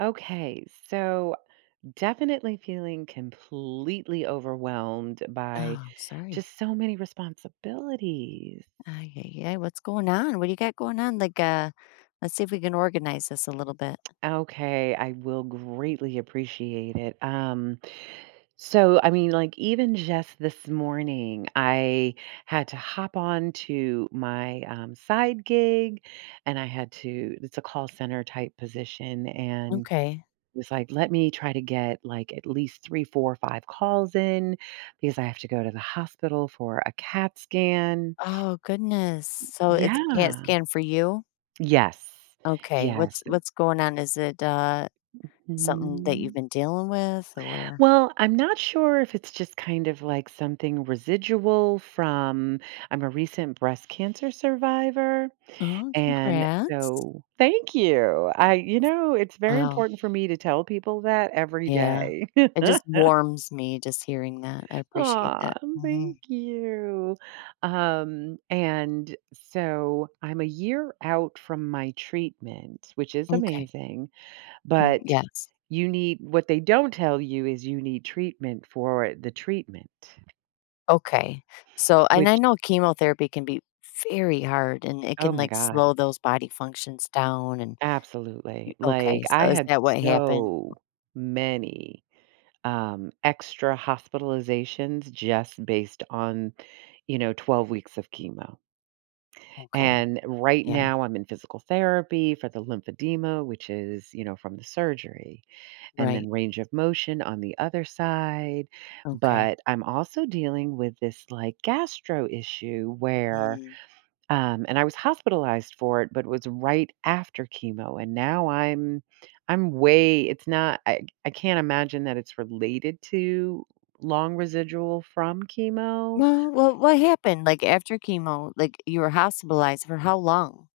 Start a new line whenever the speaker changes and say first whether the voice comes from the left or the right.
right: Okay, so definitely feeling completely overwhelmed
left: Oh,
right: by
left: I'm sorry.
right: just so many responsibilities.
left: Ay, ay, ay. What's going on? What do you got going on? Like, let's see if we can organize this a little bit.
right: Okay, I will greatly appreciate it. So even just this morning I had to hop on to my side gig and I had to it's a call center type position and
left: Okay.
right: was like, "Let me try to get, like, at least 3, 4, 5 calls in because I have to go to the hospital for a CAT scan."
left: Oh, goodness. So it's a CAT
right: Yeah.
left: scan for you?
right: Yes.
left: Okay.
right: Yes,
left: What's going on? Is it something that you've
right: mhm.
left: been dealing with or
right: Well, I'm not sure if it's just kind of, like, something residual from I'm a recent breast cancer survivor,
left: Oh,
right: and
left: congrats.
right: so thank you. I you know, it's very
left: Wow.
right: important for me to tell people that every
left: Yeah.
right: day.
left: It just warms me just hearing that. I appreciate
right: Aw,
left: that. Hmm.
right: thank you. And so I'm a year out from my treatment, which is
left: Okay.
right: amazing,
left: Mm,
right: but
left: yes.
right: you need what they don't tell you is you need treatment for the treatment,
left: Okay. So, and
right: which
left: I know chemotherapy can be very hard, and it
right: oh
left: can,
right: my
left: like,
right: god,
left: slow those body functions down and
right: absolutely. Like
left: okay,
right: I
left: so is
right: had
left: that what happened?
right: so many extra hospitalizations just based on, you know, 12 weeks of chemo.
left: Okay.
right: And right
left: Yeah.
right: now I'm in physical therapy for the lymphedema, which is, you know, from the surgery, and
left: Right.
right: then range of motion on the other side.
left: Okay.
right: But I'm also dealing with this like gastro issue where
left: Mm.
right: and I was hospitalized for it, but it was right after chemo. And now I'm way, it's not, I can't imagine that it's related to long residual from chemo.
left: Well, what happened, like, after chemo? Like, you were hospitalized for how long?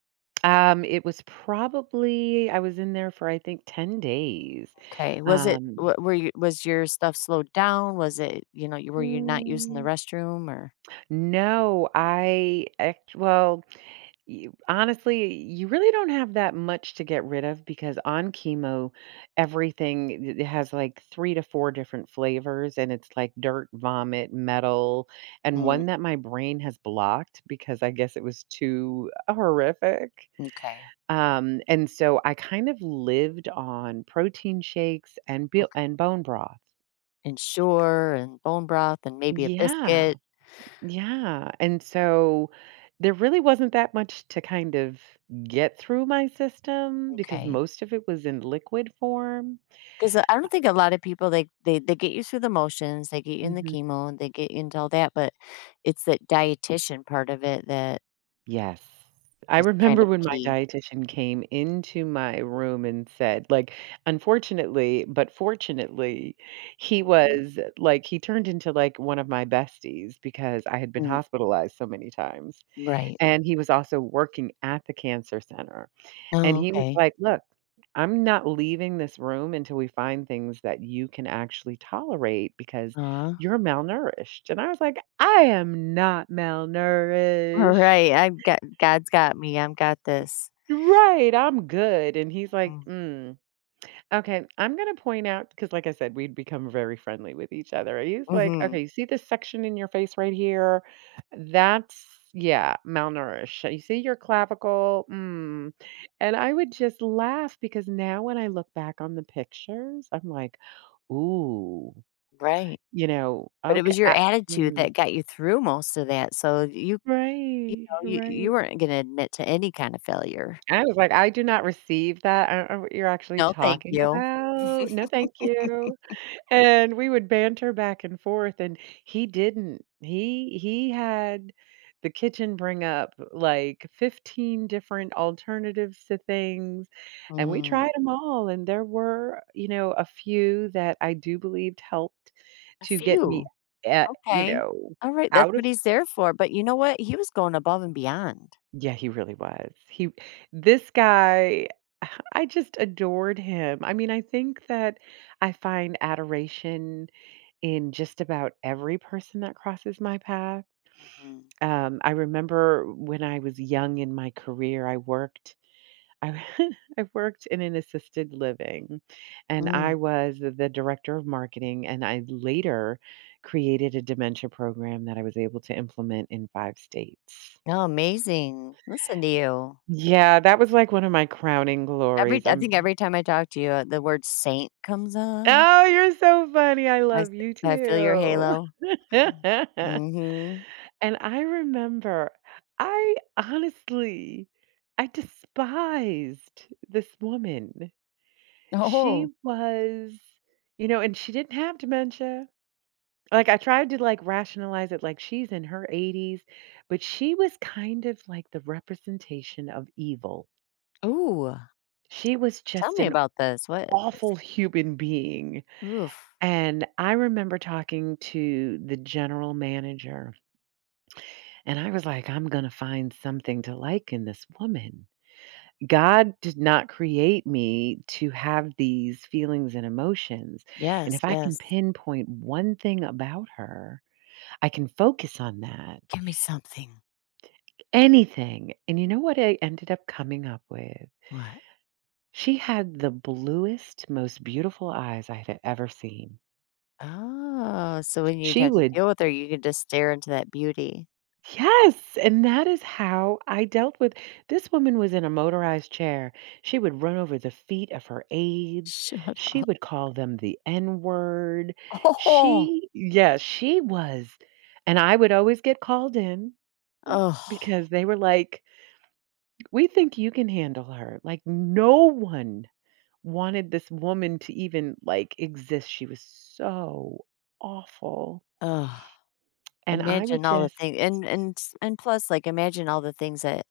right: It was probably, I was in there for I think 10 days.
left: Okay. Was it
right: Um
left: w were you was your stuff slowed down? Was it, you know, you were you not using the
right: mm,
left: restroom or
right: No, well, you, honestly, you really don't have that much to get rid of because on chemo, everything, it has like three to four different flavors, and it's like dirt, vomit, metal, and one
left: mm,
right: that my brain has blocked because I guess it was too horrific.
left: okay.
right: And so I kind of lived on protein shakes and bu
left: Okay.
right: and bone broth.
left: And sure, and bone broth and maybe a
right: Yeah.
left: biscuit.
right: Yeah, and
left: Mm,
right: so there really wasn't that much to kind of get through my system because
left: okay.
right: most of it was in liquid form.
left: 'Cause I don't think a lot of people, they get you through the motions, they get you in the
right: Mhm.
left: chemo, and they get you into all that, but it's that dietitian part of it that
right: Yes. I
left: is kind
right: remember
left: of
right: when my
left: key.
right: dietitian came into my room and said, like, unfortunately, but fortunately,
left: Mm,
right: he turned into like one of my besties because I had been
left: mm,
right: hospitalized so many times.
left: right.
right: And he was also working at the cancer center. And
left: Oh,
right: he was
left: okay.
right: like, look, I'm not leaving this room until we find things that you can actually tolerate because
left: Aw.
right: you're malnourished. And I was like, I am not malnourished.
left: Right, I've got, God's got me, I've got this.
right: Right, I'm good. And he's like,
left: Mm,
right: mm, okay, I'm going to point out, because like I said, we'd become very friendly with each other. He's like,
left: mhm,
right: okay, you see this section in your face right here? That's, yeah, malnourished. You see your clavicle? Mm. And I would just laugh because now when I look back on the pictures, I'm like, ooh,
left: right.
right: you know,
left: But it
right: okay.
left: was your attitude
right: Mm,
left: that got you through most of that, so you
right: right,
left: know, you
right: right.
left: weren't gonna admit to any kind of failure.
right: I was like, "I do not receive that. I don't know what you're actually
left: "No, thank
right: talking
left: you."
right: about. No, thank you." And we would banter back and forth, and he didn't. he had the kitchen bring up, like, 15 different alternatives to things, and we tried
left: Mm.
right: them all, and there were, you know, a few that I do believed helped
left: A
right: to get me,
left: few.
right: you
left: Okay.
right: know,
left: Alright, that's
right: out of.
left: what he's there for, but you know what? He was going above and beyond.
right: Yeah, he really was. He this guy, I just adored him. I mean, I think that I find adoration in just about every person that crosses my path.
left: Mhm.
right: I remember when I was young in my career, I, I worked in an assisted living and I
left: Mm.
right: was the director of marketing and I later created a dementia program that I was able to implement in five states.
left: No, amazing. Listen to you.
right: Yeah, that was, like, one of my crowning
left: Every,
right: glories.
left: I
right: I'm.
left: think every time I talk to you, the word saint comes up.
right: Oh, you're so funny. I
left: I s
right: love you
left: I feel your
right: too.
left: halo. Mhm.
right: And I remember, I honestly, I despised this woman. She
left: Oh.
right: was you know, and she didn't have dementia. Like, I tried to, like, rationalize it, like, she's in her 80s, but she was kind of like the representation of evil.
left: Ooh.
right: She was
left: Tell
right: just
left: me
right: an
left: about this. What is
right: awful
left: it?
right: human being.
left: Oof.
right: And I remember talking to the general manager, and I was like, I'm going to find something to like in this woman. God did not create me to have these feelings and emotions. And
left: Yes,
right: if I can
left: yes.
right: pinpoint one thing about her, I can focus on that.
left: Give me something.
right: Anything. And you know what I ended up coming up with?
left: What?
right: She had the bluest, most beautiful eyes I had ever seen.
left: Oh, so when you'd
right: She
left: have to
right: would
left: deal with her, you could just stare into that beauty.
right: Yes, and that is how I dealt with. This woman was in a motorized chair. She would run over the feet of her aides.
left: Shut
right: She
left: up.
right: would call them the N word.
left: Oh.
right: She, yeah, she was. And I would always get called in
left: Oh.
right: because they were like, we think you can handle her. Like, no one wanted this woman to even like exist. She was so awful.
left: Ugh.
right: And I would
left: Imagine all the
right: just,
left: things, and s and plus, like, imagine all the things that,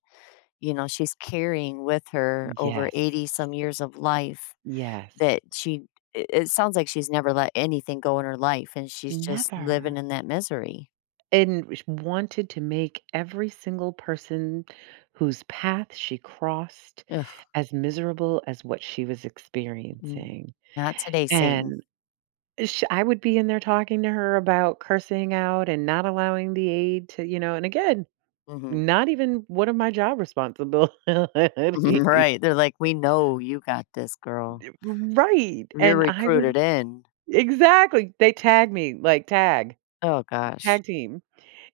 left: you know, she's carrying with her over
right: yes,
left: 80 some years of life
right: yes,
left: that she it it sounds like she's never let anything go in her life, and she's just living
right: never.
left: in that misery.
right: And sh wanted to make every single person whose path she crossed
left: Ugh,
right: as miserable as what she was
left: mm,
right: experiencing.
left: "Not today, Satan."
right: And sh I would be in there talking to her about cursing out and not allowing the aide to, you know, and again,
left: Mhm.
right: not even one of my job responsibilities.
left: Right, they're like, "We know you got this, girl.
right: Right,
left: You're
right: and I would
left: recruited in."
right: exactly, they tag me, like, tag,
left: Oh gosh.
right: tag team.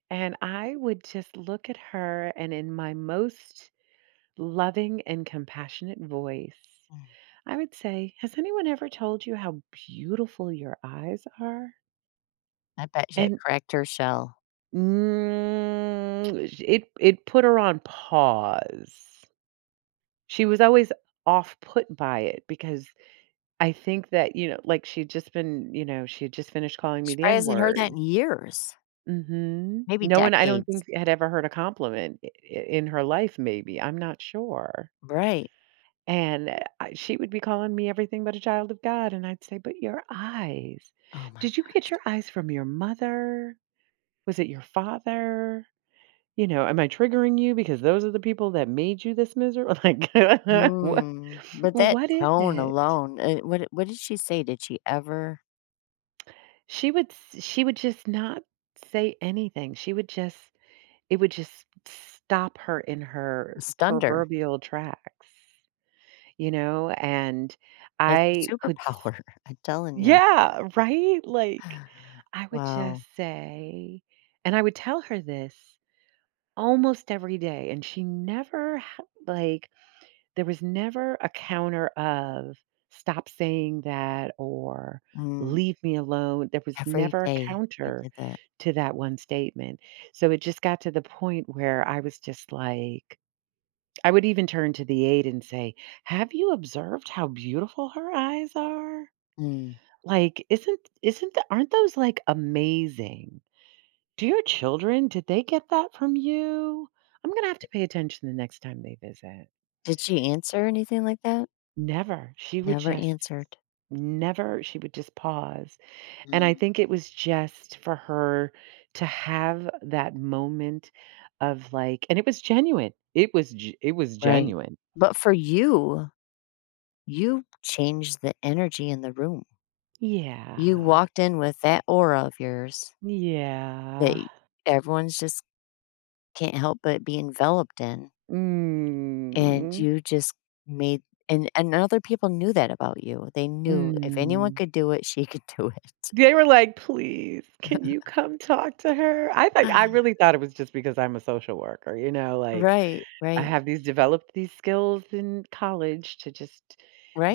right: And I would just look at her, and in my most loving and compassionate voice,
left: Mm,
right: I would say, has anyone ever told you how beautiful your eyes are?
left: I bet she had
right: And
left: cracked her shell.
right: mm, it put her on pause. She was always off put by it because I think that, you know, like she'd just been, you know, she had just finished calling me
left: She
right: the
left: probably
right: N
left: hasn't heard that
right: word.
left: in years,
right: Hmm,
left: maybe
right: no one, I don't think,
left: decades.
right: had ever heard a compliment in her life. Maybe, I'm not sure.
left: Right.
right: And, I she would be calling me everything but a child of God, and I'd say, "But your eyes.
left: Oh my
right: Did you get
left: gosh.
right: your eyes from your mother? Was it your father? You know, am I triggering you because those are the people that made you this miserable?" Like, what
left: Mm, but that
right: what is
left: tone
right: it?
left: alone, what did she say? Did she ever
right: She would just not say anything. She would just it would just stop her in her
left: stunned her?
right: proverbial tracks, you know, and
left: That's
right: I
left: your
right: could.
left: superpower. I'm telling you.
right: Yeah, right? Like, I would just
left: Wow.
right: say, and I would tell her this almost every day, and she never ha like, there was never a counter of, "Stop saying that," or
left: Mm,
right: "Leave me alone." There was
left: every
right: never a
left: day you
right: counter
left: did that.
right: to that one statement. So it just got to the point where I was just like, I would even turn to the aide and say, "Have you observed how beautiful her eyes are?"
left: Mm.
right: Like, isn't th aren't those, like, amazing? Do your children did they get that from you? I'm gonna have to pay attention the next time they visit.
left: Did she answer anything like that?
right: Never. She would
left: Never
right: just
left: answered.
right: never. She would just pause, and I
left: Mm,
right: think it was just for her to have that moment of, like, and it was genuine. It was
left: right.
right: genuine.
left: But for you, you changed the energy in the room. You
right: Yeah.
left: walked in with that aura of yours that
right: Yeah.
left: everyone's just can't help but be enveloped in. And
right: Mm.
left: you just made, and other people knew that about you. They knew if anyone
right: Mm.
left: could do it, she could do it.
right: They were like, "Please, can you come talk to her?" I think I really thought it was just because I'm a social worker, you know, like,
left: Right,
right: I
left: right,
right: have these developed these skills in college to just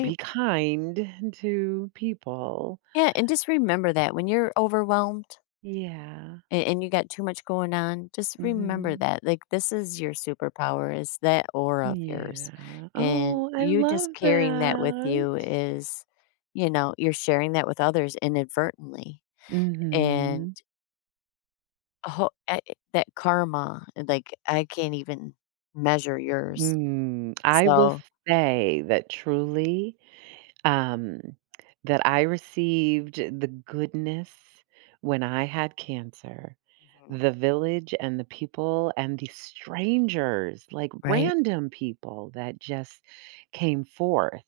right: be kind to people.
left: Yeah, and just remember that when you're overwhelmed
right: Yeah.
left: and you got too much going on, just remember
right: Mhm.
left: that. Like, this is your superpower, is that aura of yours.
right: Yeah.
left: And
right: Oh, I
left: you
right: love
left: just carrying that with
right: that.
left: you is, you know, you're sharing that with others inadvertently. And
right: Mhm.
left: oh, I that karma, like, I can't even measure yours.
right: Mm. I will
left: So
right: say that truly, um, that I received the goodness when I had cancer.
left: mhm.
right: The village and the people and the strangers, like
left: Right,
right: random people that just came forth,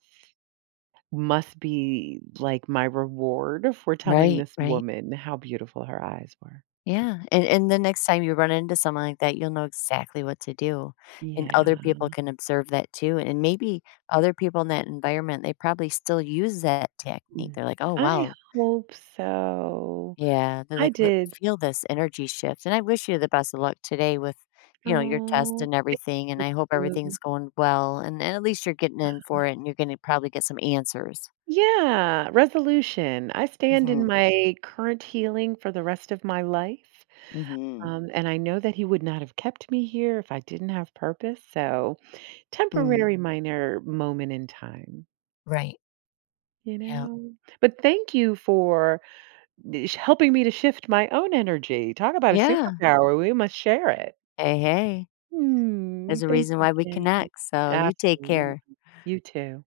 right: must be like my reward for telling
left: right,
right: this
left: right.
right: woman how beautiful her eyes were.
left: Yeah, and the next time you run into someone like that, you'll know exactly what to do, and other
right: Yeah.
left: people can observe that too, and maybe other people in that environment, they probably still use that technique.
right: Mm.
left: They're like, "Oh,
right: I
left: wow."
right: hope so.
left: Yeah, they're
right: I
left: like, "Look,
right: did.
left: feel this energy shift." And I wish you the best of luck today with, you know, your test
right: Oh.
left: and everything, and I hope everything's going well, and at least you're getting in for it, and you're gonna probably get some answers.
right: Yeah, resolution. I stand in
left: Mhm,
right: my current healing for the rest of my life.
left: mhm,
right: And I know that he would not have kept me here if I didn't have purpose. So,
left: mm,
right: temporary minor moment in time,
left: right,
right: you
left: yeah.
right: know? But thank you for helping me to shift my own energy. Talk about a
left: Yeah.
right: superpower. We must share it.
left: Hey, hey,
right: Hmm,
left: there's a
right: thanks
left: reason why we
right: again.
left: connect, so you take
right: Absolutely.
left: care.
right: You too.